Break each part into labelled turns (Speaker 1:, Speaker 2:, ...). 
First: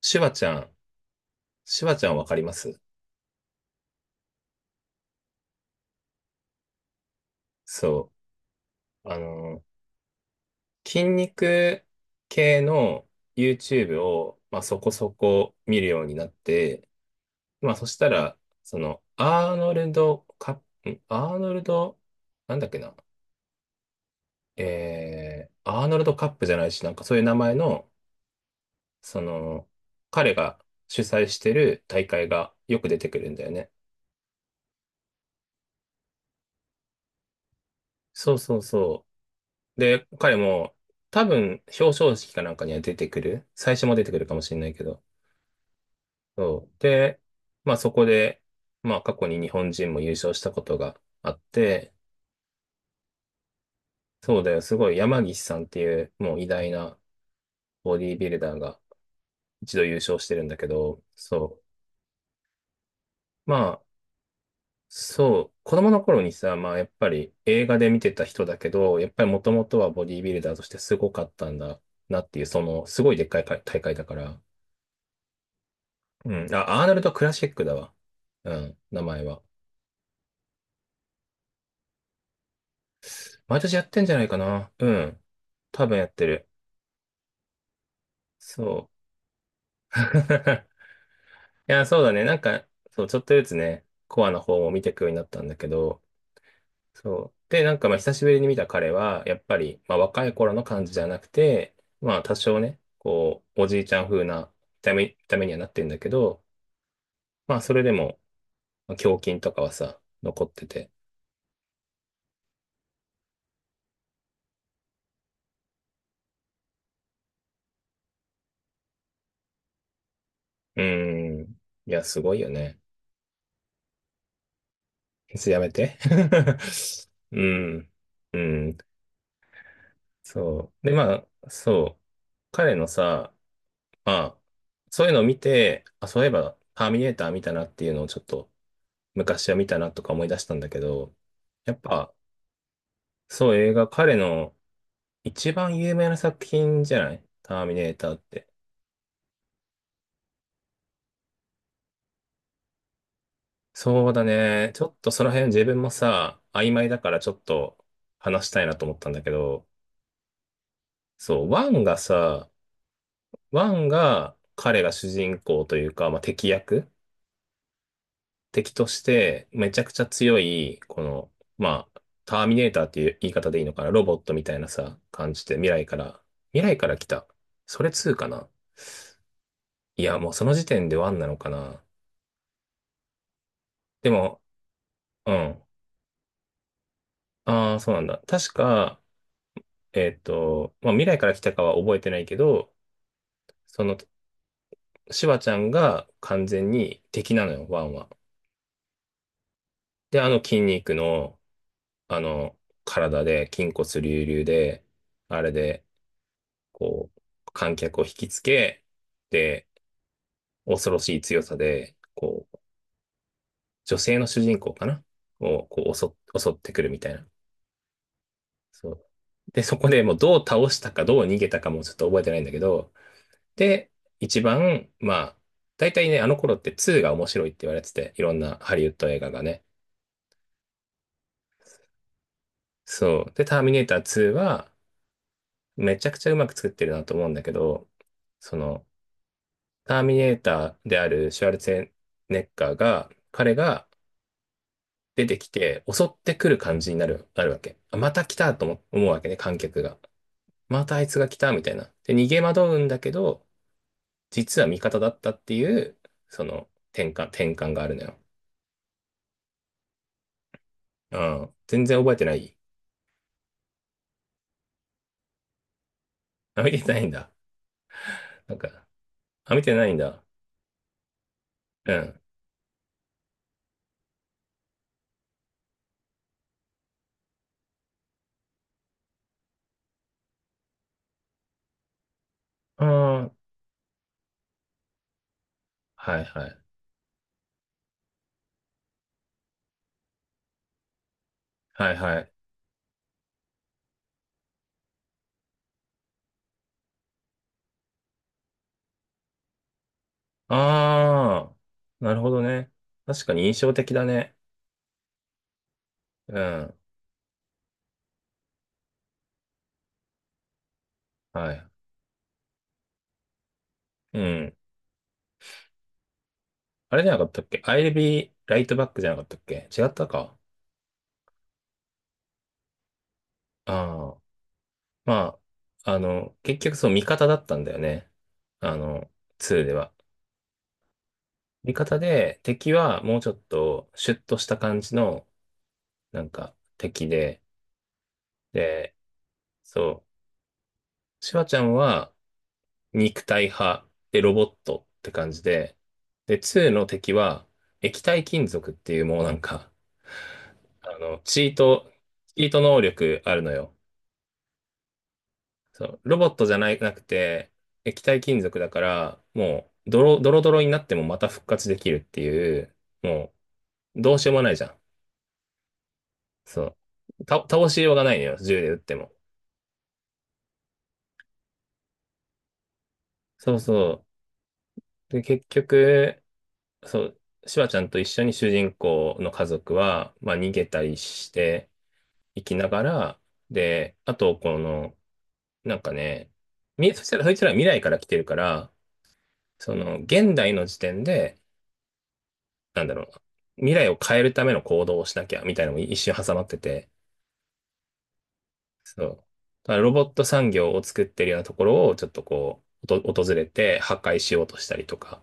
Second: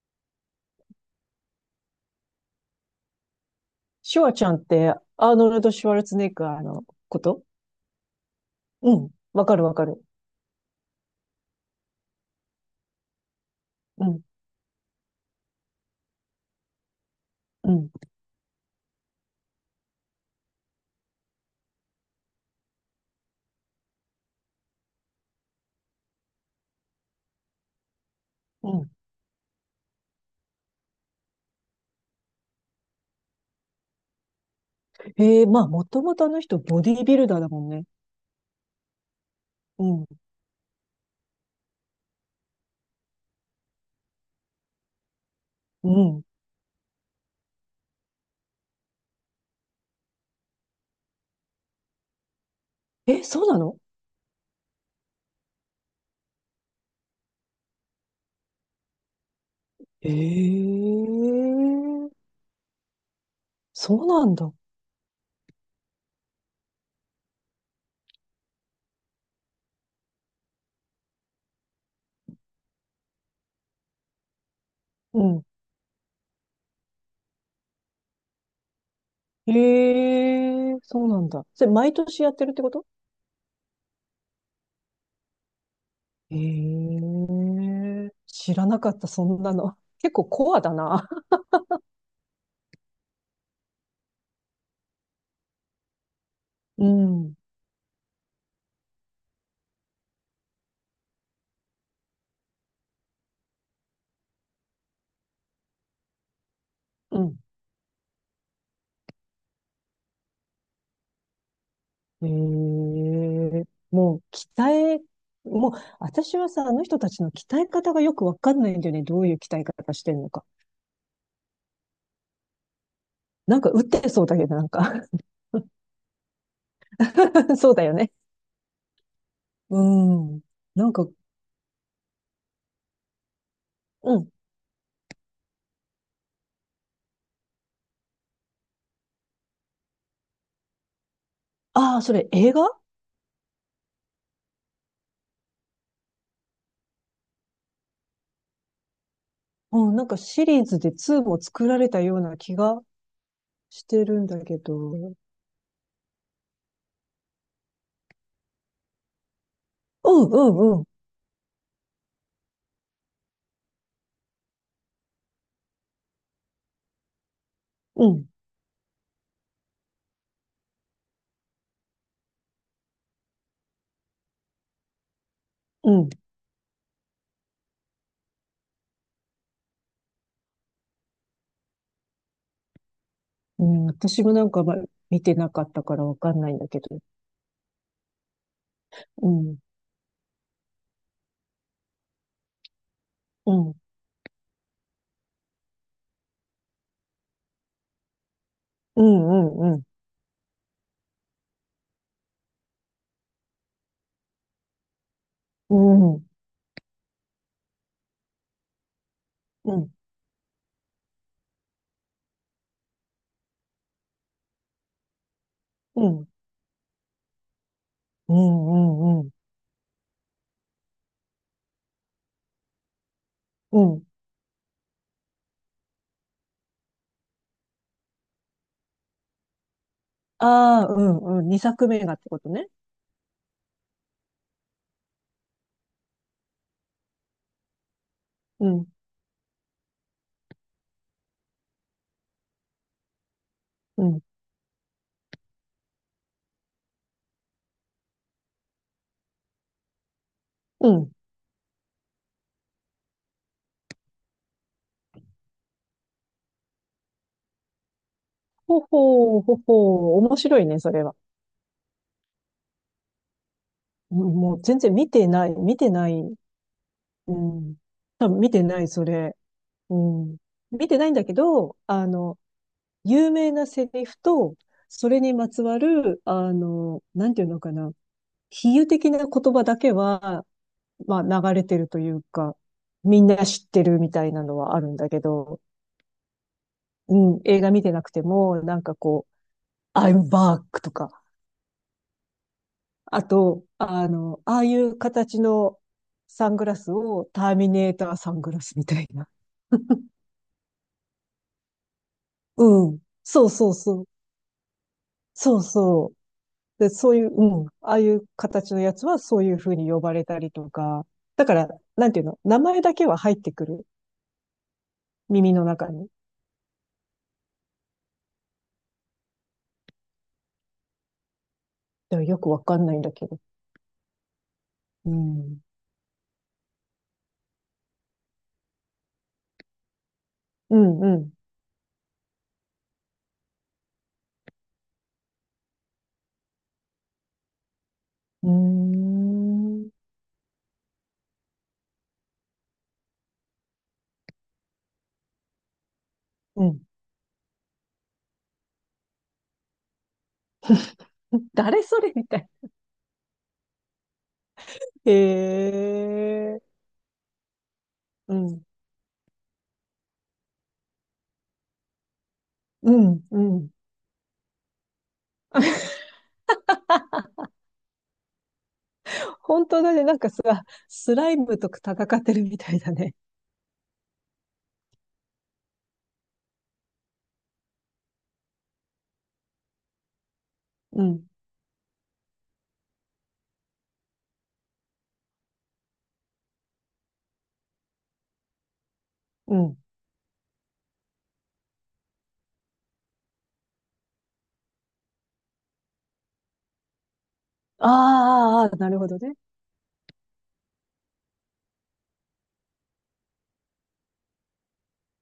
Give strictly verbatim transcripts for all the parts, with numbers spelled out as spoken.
Speaker 1: シュワちゃん、シュワちゃんわかります？
Speaker 2: シュワちゃんって、アーノルド・シュワルツェネッガーのこと。
Speaker 1: そ
Speaker 2: う
Speaker 1: う。
Speaker 2: ん。
Speaker 1: あ
Speaker 2: わか
Speaker 1: の、
Speaker 2: るわかる。
Speaker 1: 筋肉系の ユーチューブ
Speaker 2: うん。
Speaker 1: を、まあ、そこそこ見るようになって、
Speaker 2: う
Speaker 1: まあ、そ
Speaker 2: ん。
Speaker 1: したら、その、アーノルドカップ、アーノルド、なんだっけな、えー、アーノルドカップじゃないし、なんかそういう名前の、
Speaker 2: うん。
Speaker 1: その、彼が主催してる大会がよく出てくるんだよね。
Speaker 2: ええ、まあ、もともとあの人、ボディービルダーだもんね。
Speaker 1: そうそうそう。
Speaker 2: うん。
Speaker 1: で、彼も、多分、表彰式かなんかには出てくる。最初も出てくるかもしれないけど。
Speaker 2: うん。
Speaker 1: そう。で、まあそこで、まあ過去に日本人も優勝したことがあって、
Speaker 2: え、そうなの？
Speaker 1: そうだよ、すごい山岸さんっていうもう偉大なボディービルダーが一度優
Speaker 2: え
Speaker 1: 勝してるんだけど、そ
Speaker 2: え、
Speaker 1: う。まあ、
Speaker 2: そうなんだ。
Speaker 1: そう。子供の頃にさ、まあやっぱり映画で見てた人だけど、やっぱりもともとはボディービルダーとしてすごかったんだなっていう、その、すごいでっかい大会だから。
Speaker 2: うん。
Speaker 1: うん。あ、アーノルド・クラシックだわ。うん、名前は。
Speaker 2: ええ、そうなんだ。それ、毎年やってるってこと？
Speaker 1: 毎年やってんじゃないかな。うん。多分やって
Speaker 2: え
Speaker 1: る。
Speaker 2: え、知らなか
Speaker 1: そ
Speaker 2: った、そんなの。
Speaker 1: う。
Speaker 2: 結構コア だな。
Speaker 1: いや、そうだね。なんか、そう、ちょっとずつね、コアの方も見ていくようになったんだけど、
Speaker 2: う
Speaker 1: そう。
Speaker 2: ん。
Speaker 1: で、なんか、まあ、久しぶりに見た彼は、やっぱり、まあ、若い頃の感じじゃなくて、まあ、多少ね、こう、おじいちゃん風な見た目、見た目にはなってんだけど、
Speaker 2: うん。
Speaker 1: まあ、それでも、まあ胸筋とかはさ、残ってて。
Speaker 2: ええ、もう鍛え、もう私はさ、あの人たちの鍛え方がよくわかんないんだよね。どういう鍛え方してんのか。
Speaker 1: うーん。いや、すごいよね。
Speaker 2: なんか打ってそうだけど、なんか
Speaker 1: それやめて。う
Speaker 2: そうだ
Speaker 1: ん。
Speaker 2: よね。
Speaker 1: うん。
Speaker 2: うん。
Speaker 1: そ
Speaker 2: な
Speaker 1: う。で、
Speaker 2: んか、
Speaker 1: まあ、そう。彼のさ、ま
Speaker 2: うん。
Speaker 1: あ、そういうのを見て、あ、そういえば、ターミネーター見たなっていうのをちょっと、昔は見たなとか思い出したんだけど、やっ
Speaker 2: ああ、
Speaker 1: ぱ、
Speaker 2: それ映画？
Speaker 1: そう、映画、彼の一番有名な作品じゃない、ターミネーターって。
Speaker 2: うん、なんかシリーズでツーも作られたような気がして
Speaker 1: そう
Speaker 2: る
Speaker 1: だ
Speaker 2: んだけ
Speaker 1: ね。
Speaker 2: ど。
Speaker 1: ちょっ
Speaker 2: う
Speaker 1: と
Speaker 2: ん
Speaker 1: その辺自分もさ、曖昧だからちょっと話したいなと思ったんだけど、
Speaker 2: うんうん。
Speaker 1: そう、ワンがさ、ワンが彼が主人公というか、まあ、敵役、
Speaker 2: うん、
Speaker 1: 敵としてめちゃくちゃ強い、この、まあ、ターミネーターっていう言い方でいいのかな、ロボットみたいなさ、感じで未来
Speaker 2: う
Speaker 1: か
Speaker 2: ん。
Speaker 1: ら、未来から来た。それツーかな？いや、もうその時点でワンなのかな。
Speaker 2: うん、
Speaker 1: で
Speaker 2: 私も
Speaker 1: も、
Speaker 2: なんか、ま、見
Speaker 1: う
Speaker 2: てな
Speaker 1: ん。
Speaker 2: かったからわかんないんだけど。
Speaker 1: ああ、そうなんだ。確か、
Speaker 2: うん、
Speaker 1: えっと、まあ、未来から来たかは覚えてないけど、
Speaker 2: うん、
Speaker 1: その、シュワちゃんが完全に敵なのよ、ワンは。
Speaker 2: うん、うん、うん、
Speaker 1: で、あの筋肉の、あの、体で、筋骨隆々で、あれ
Speaker 2: う
Speaker 1: で、
Speaker 2: ん、
Speaker 1: こう、観客を引きつけ、で、
Speaker 2: うん。
Speaker 1: 恐ろしい強さで、こう、女性の主人公かなを、こう、
Speaker 2: う
Speaker 1: 襲
Speaker 2: ん
Speaker 1: っ、襲ってくるみたいな。
Speaker 2: うんう
Speaker 1: そう。
Speaker 2: んうん。
Speaker 1: で、そこでもうどう倒したか、どう逃げたかもちょっと覚えてないんだけど、
Speaker 2: う
Speaker 1: で、
Speaker 2: ん。
Speaker 1: 一番、まあ、大体ね、あの頃ってツーが面白いって言われてて、いろんなハリウッド映画がね。
Speaker 2: ああ、うんうん。二作目がってことね。
Speaker 1: そう。で、ターミネーターツーは、めちゃくちゃうまく作ってるなと思うんだけど、そ
Speaker 2: う
Speaker 1: の、
Speaker 2: ん、
Speaker 1: ターミネーターであるシュワルツェネッガーが、彼が
Speaker 2: うん、
Speaker 1: 出てきて襲ってくる感じになる、なるわけ。あ、また来たと思思うわけね、観客が。ま
Speaker 2: う
Speaker 1: たあい
Speaker 2: ん。
Speaker 1: つが来たみたいな。で、逃げ惑うんだけど、実は味方だったっていう、その転換、転換があるのよ。
Speaker 2: ほほう、ほほう。面白いね、それは。
Speaker 1: うん。全然覚えてない。
Speaker 2: うん、もう全然見てない、見てない。
Speaker 1: あ、見てないんだ。
Speaker 2: うん。多分見
Speaker 1: なん
Speaker 2: てな
Speaker 1: か、
Speaker 2: い、それ。
Speaker 1: あ、見てない
Speaker 2: う
Speaker 1: んだ。
Speaker 2: ん。見てないんだけど、
Speaker 1: う
Speaker 2: あ
Speaker 1: ん。
Speaker 2: の、有名なセリフと、それにまつわる、あの、なんていうのかな。比喩的な言葉だけは、まあ、流れてるというか、み
Speaker 1: あ
Speaker 2: んな
Speaker 1: あ、
Speaker 2: 知ってるみたいなのはあるんだけど、
Speaker 1: はいはい。
Speaker 2: うん、映画見てなくても、なんかこう、I'm back とか、
Speaker 1: はいはい。
Speaker 2: あと、あの、ああいう形のサングラスをターミネーターサングラスみたいな。
Speaker 1: ああ、なるほどね。
Speaker 2: うん。
Speaker 1: 確か
Speaker 2: そ
Speaker 1: に
Speaker 2: う
Speaker 1: 印
Speaker 2: そう
Speaker 1: 象的
Speaker 2: そ
Speaker 1: だ
Speaker 2: う。
Speaker 1: ね。
Speaker 2: そうそう。
Speaker 1: うん。
Speaker 2: で、そういう、うん。ああいう形のやつはそういう風に呼ばれたりとか。だ
Speaker 1: は
Speaker 2: から、
Speaker 1: い。
Speaker 2: なんていうの、名前だけは入ってくる。
Speaker 1: うん。
Speaker 2: 耳の中に。
Speaker 1: あれじゃなかったっけ、アイエルビーライトバックじゃなかったっけ、違ったか。
Speaker 2: でもよくわかんないんだけど。
Speaker 1: ああ、
Speaker 2: う
Speaker 1: ま
Speaker 2: ん。
Speaker 1: あ、あの、結局そう味方だったんだよね。あの、ツーでは。
Speaker 2: うん、うん。
Speaker 1: 味方で、敵はもうちょっとシュッとした感じの、なんか、敵で、
Speaker 2: うー
Speaker 1: で、
Speaker 2: ん。
Speaker 1: そう、シュワちゃんは肉体派でロボットって感じで、で、
Speaker 2: う
Speaker 1: ツー
Speaker 2: ん。
Speaker 1: の敵は液体金属っていうもうなんか、あの、チ ー
Speaker 2: 誰
Speaker 1: ト、
Speaker 2: それみた
Speaker 1: チ
Speaker 2: い
Speaker 1: ート
Speaker 2: な。
Speaker 1: 能力あるのよ。
Speaker 2: へ
Speaker 1: そう、ロボットじゃ
Speaker 2: え、
Speaker 1: ないなくて、液体
Speaker 2: う
Speaker 1: 金属
Speaker 2: ん、
Speaker 1: だから、もう、ドロ、ドロドロになってもまた復活できるっていう、
Speaker 2: うん、
Speaker 1: も
Speaker 2: うん。
Speaker 1: う、どうしようもないじゃん。そう。た、倒しようがないのよ、銃で撃っても。
Speaker 2: あ、本当だね。なんかさ、スライムと戦ってるみたいだね。
Speaker 1: そうそう。で、結局、そう、シュワちゃんと一緒に主人公の家族は、まあ、逃げたり
Speaker 2: うん、
Speaker 1: していきながら、で、あと、この、なんかね、み、そしたら、そいつらは未来から来てるから、
Speaker 2: う
Speaker 1: そ
Speaker 2: ん。
Speaker 1: の、現代の時点で、なんだろう、未来を変えるための行動をしなきゃみたいなのも一瞬挟まってて、
Speaker 2: あーあー、あーなる
Speaker 1: そ
Speaker 2: ほ
Speaker 1: う。
Speaker 2: どね。
Speaker 1: だからロボット産業を作ってるようなところをちょっとこう、おと訪れて破壊しようとしたりとか、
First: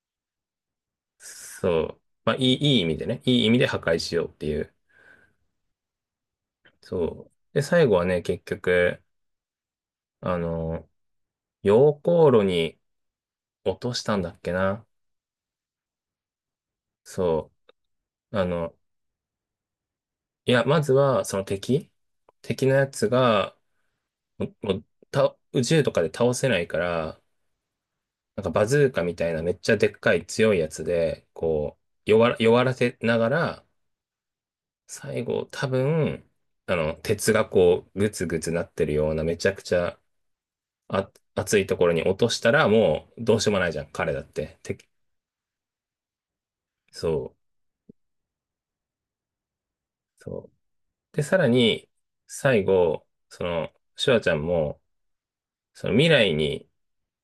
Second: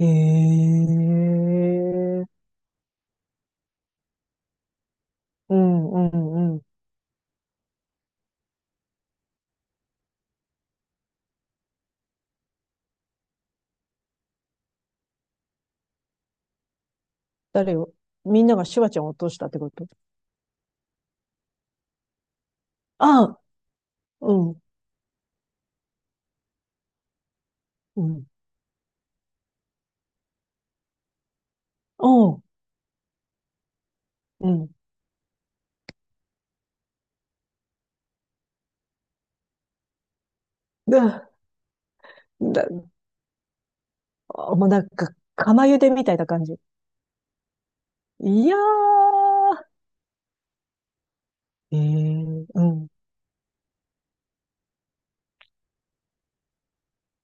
Speaker 2: へ
Speaker 1: そう。
Speaker 2: え、
Speaker 1: まあ、いい、いい意味でね、いい意味で破壊しようっていう。
Speaker 2: うん、うん、うん。
Speaker 1: そう。で、最後はね、結局、あの、溶鉱炉に落としたんだっけな。そ
Speaker 2: 誰を？
Speaker 1: う。
Speaker 2: み
Speaker 1: あ
Speaker 2: んなが
Speaker 1: の、
Speaker 2: シュワちゃんを落としたってこと？
Speaker 1: いや、まずは、その敵敵のやつ
Speaker 2: ああ、
Speaker 1: が、
Speaker 2: う
Speaker 1: も
Speaker 2: ん、
Speaker 1: うもうた宇宙とかで倒せないから、
Speaker 2: うん、
Speaker 1: なんかバズーカみたいなめっちゃでっかい強いやつで、こう、弱
Speaker 2: お
Speaker 1: ら、
Speaker 2: う、
Speaker 1: 弱らせながら、
Speaker 2: うん。
Speaker 1: 最後多分、あの、鉄がこう、グツグツなってるようなめちゃくちゃあ、
Speaker 2: だ、
Speaker 1: 熱いところに落とした
Speaker 2: だ、
Speaker 1: らもうどうしようもないじゃん、彼だっ
Speaker 2: あ、
Speaker 1: て。
Speaker 2: もう
Speaker 1: て、
Speaker 2: なんか、釜茹でみたいな感じ。
Speaker 1: そ
Speaker 2: いやー、
Speaker 1: う、そう。で、さら
Speaker 2: え
Speaker 1: に、
Speaker 2: え、う
Speaker 1: 最
Speaker 2: ん、
Speaker 1: 後、その、シュワちゃんも、その未来に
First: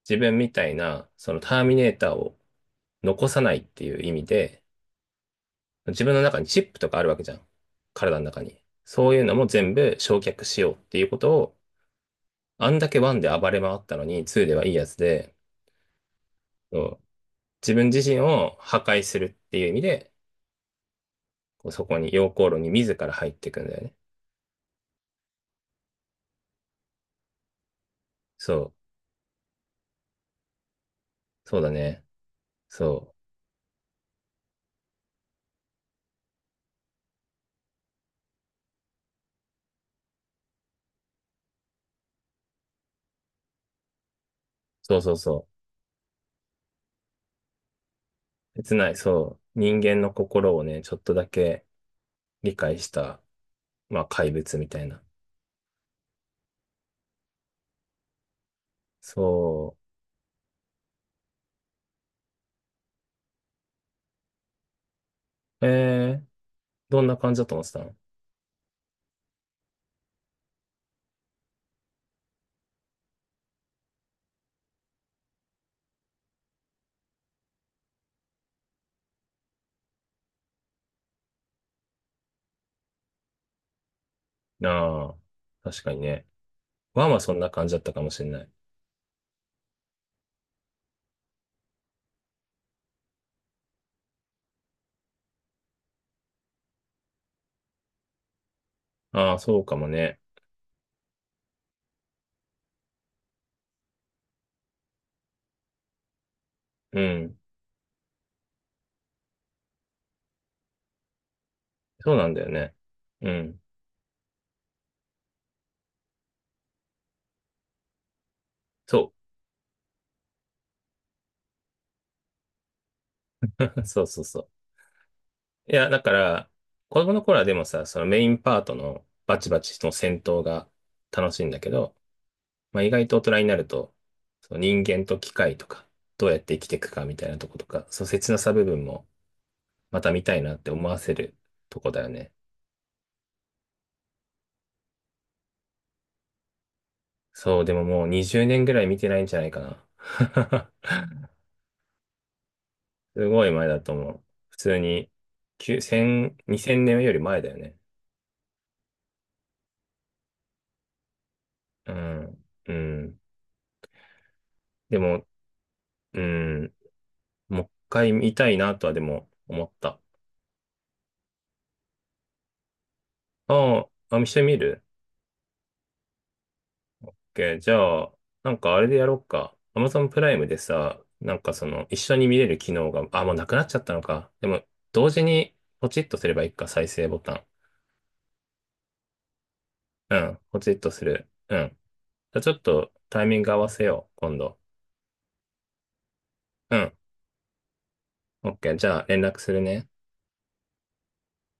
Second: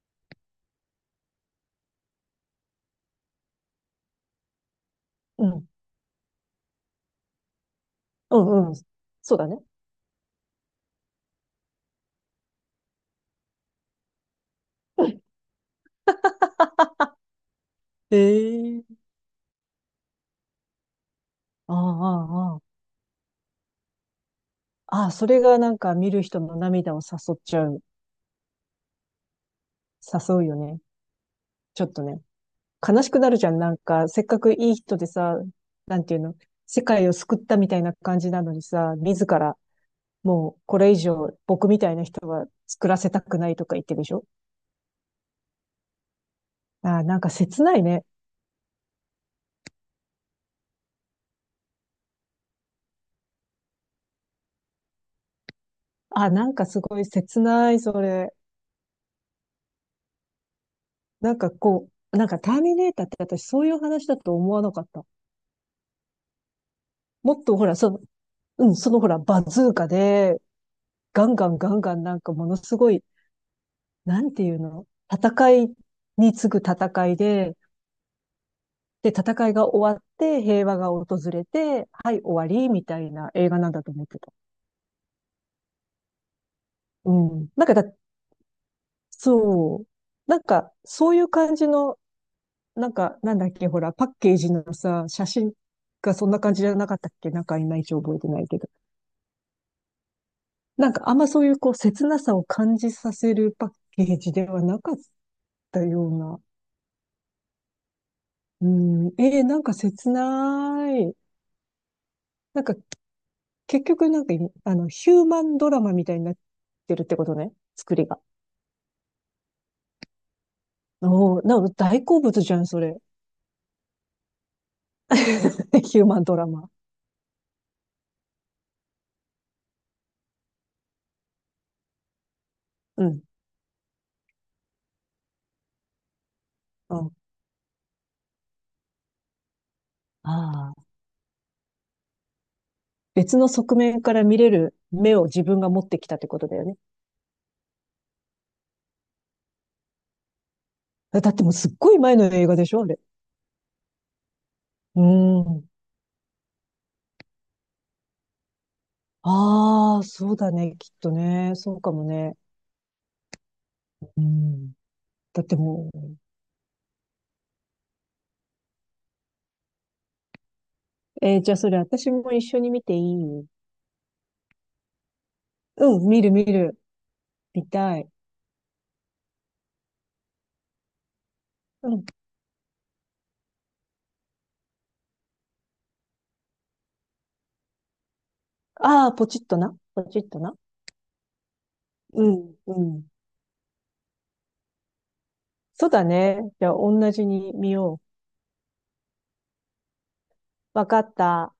Speaker 1: 自分みたいな、そのターミネーターを残さないっていう意味で、
Speaker 2: うん、う
Speaker 1: 自分の中にチップとかあるわけじゃん。体の中に。
Speaker 2: ん、うん。
Speaker 1: そういうの
Speaker 2: そうだ
Speaker 1: も
Speaker 2: ね。
Speaker 1: 全部焼却しようっていうことを、あんだけワンで暴れ回ったのにツーではいいやつで、そう自分自身を破
Speaker 2: ええ、
Speaker 1: 壊するっていう意味で、こ
Speaker 2: あ
Speaker 1: う
Speaker 2: あ、
Speaker 1: そこに、溶
Speaker 2: あ
Speaker 1: 鉱
Speaker 2: あ、
Speaker 1: 炉
Speaker 2: あ
Speaker 1: に自ら入っていくんだよね。
Speaker 2: あ。それがなんか見る人の涙を誘っちゃう。
Speaker 1: そう。
Speaker 2: 誘うよね。
Speaker 1: そうだ
Speaker 2: ちょっと
Speaker 1: ね。
Speaker 2: ね。悲し
Speaker 1: そ
Speaker 2: くな
Speaker 1: う。
Speaker 2: るじゃん。なんか、せっかくいい人でさ、なんていうの、世界を救ったみたいな感じなのにさ、自ら、もうこれ以上僕みたいな人は作らせたくないとか言ってるでしょ？
Speaker 1: そうそうそ
Speaker 2: ああ、なんか切ないね。
Speaker 1: う。切ない。そう。人間の心をね、ちょっとだけ理解した、まあ怪物みたいな。
Speaker 2: ああ、なんかすごい切ない、それ。
Speaker 1: そ
Speaker 2: なんかこう、なんかターミネーターって私そういう話だと思わなかった。
Speaker 1: う。えー、どんな感
Speaker 2: も
Speaker 1: じ
Speaker 2: っ
Speaker 1: だと
Speaker 2: と
Speaker 1: 思っ
Speaker 2: ほ
Speaker 1: て
Speaker 2: ら、
Speaker 1: た
Speaker 2: そ
Speaker 1: の？
Speaker 2: の、うん、そのほら、バズーカで、ガンガンガンガンなんかものすごい、なんていうの、戦いに次ぐ戦いで、で、戦いが終わって平和が訪れて、はい、終わり、みたいな映画なんだと思ってた。
Speaker 1: ああー、確かにね。ワン
Speaker 2: う
Speaker 1: はそん
Speaker 2: ん。
Speaker 1: な
Speaker 2: なん
Speaker 1: 感
Speaker 2: か
Speaker 1: じだっ
Speaker 2: だ、
Speaker 1: たかもしれない。
Speaker 2: そう。なんか、そういう感じの、なんか、なんだっけ、ほら、パッケージのさ、写真がそんな感じじゃなかったっけ？なんか、いまいち覚えてないけど。
Speaker 1: ああ、そうかもね。
Speaker 2: なんか、あんまそういう、こう、切なさを感じさせるパッケージではなかったような。
Speaker 1: うん。
Speaker 2: うん、えー、なんか切ない。
Speaker 1: そうなんだよ
Speaker 2: なんか
Speaker 1: ね。うん。
Speaker 2: 結局なんかい、あの、ヒューマンドラマみたいになってるってことね。作りが。
Speaker 1: そ
Speaker 2: おー、なんか大好物じゃん、それ。
Speaker 1: う。そうそうそう。い や、
Speaker 2: ヒ
Speaker 1: だ
Speaker 2: ュー
Speaker 1: か
Speaker 2: マンドラ
Speaker 1: ら、
Speaker 2: マ。
Speaker 1: 子供の頃はでもさ、そのメインパートのバチバチの戦闘が楽しいんだけど、まあ、意
Speaker 2: う
Speaker 1: 外と大
Speaker 2: ん。
Speaker 1: 人になると、その人間と機械とか、どうやって生きていく
Speaker 2: う
Speaker 1: か
Speaker 2: ん。
Speaker 1: みたいなとことか、そう切なさ部分もまた見たいなって
Speaker 2: あ
Speaker 1: 思
Speaker 2: あ。
Speaker 1: わせるとこだよね。
Speaker 2: 別の側面から見れる目を自分が持ってきたってことだよね。
Speaker 1: そう、でももうにじゅうねんぐらい見てないんじゃないかな。
Speaker 2: だってもうすっごい前の映画でしょ、あれ。
Speaker 1: すごい前だと思う。普通
Speaker 2: う
Speaker 1: に、
Speaker 2: ん。
Speaker 1: いち れい ぜろ にせんねんより前だよね。
Speaker 2: ああ、そうだね、きっとね。そうか
Speaker 1: う
Speaker 2: もね。
Speaker 1: ん。うん。
Speaker 2: うん。
Speaker 1: でも、
Speaker 2: だってもう、
Speaker 1: うん。もう一回見たいなとはでも思った。
Speaker 2: えーじゃあそれ私も一緒に見ていい？
Speaker 1: ああ、あ、見してみる？
Speaker 2: うん、見る見る。
Speaker 1: OK。
Speaker 2: 見
Speaker 1: じ
Speaker 2: た
Speaker 1: ゃ
Speaker 2: い。
Speaker 1: あ、なんかあれでやろうか。アマゾン プライムでさ、なんかその、
Speaker 2: う
Speaker 1: 一
Speaker 2: ん。
Speaker 1: 緒に見れる機能が、あ、もうなくなっちゃったのか。でも、同時に、ポチッとすればいいか、再生ボタン。
Speaker 2: ああ、ポチッとな。ポ
Speaker 1: う
Speaker 2: チッと
Speaker 1: ん、
Speaker 2: な。
Speaker 1: ポチッとする。うん。
Speaker 2: う
Speaker 1: じゃあち
Speaker 2: ん、
Speaker 1: ょっ
Speaker 2: う
Speaker 1: と、
Speaker 2: ん。
Speaker 1: タイミング合わせよう、今度。
Speaker 2: そうだね。じゃあ、
Speaker 1: うん。
Speaker 2: 同じに見よ
Speaker 1: OK。じゃあ、連絡するね。
Speaker 2: う。わかった。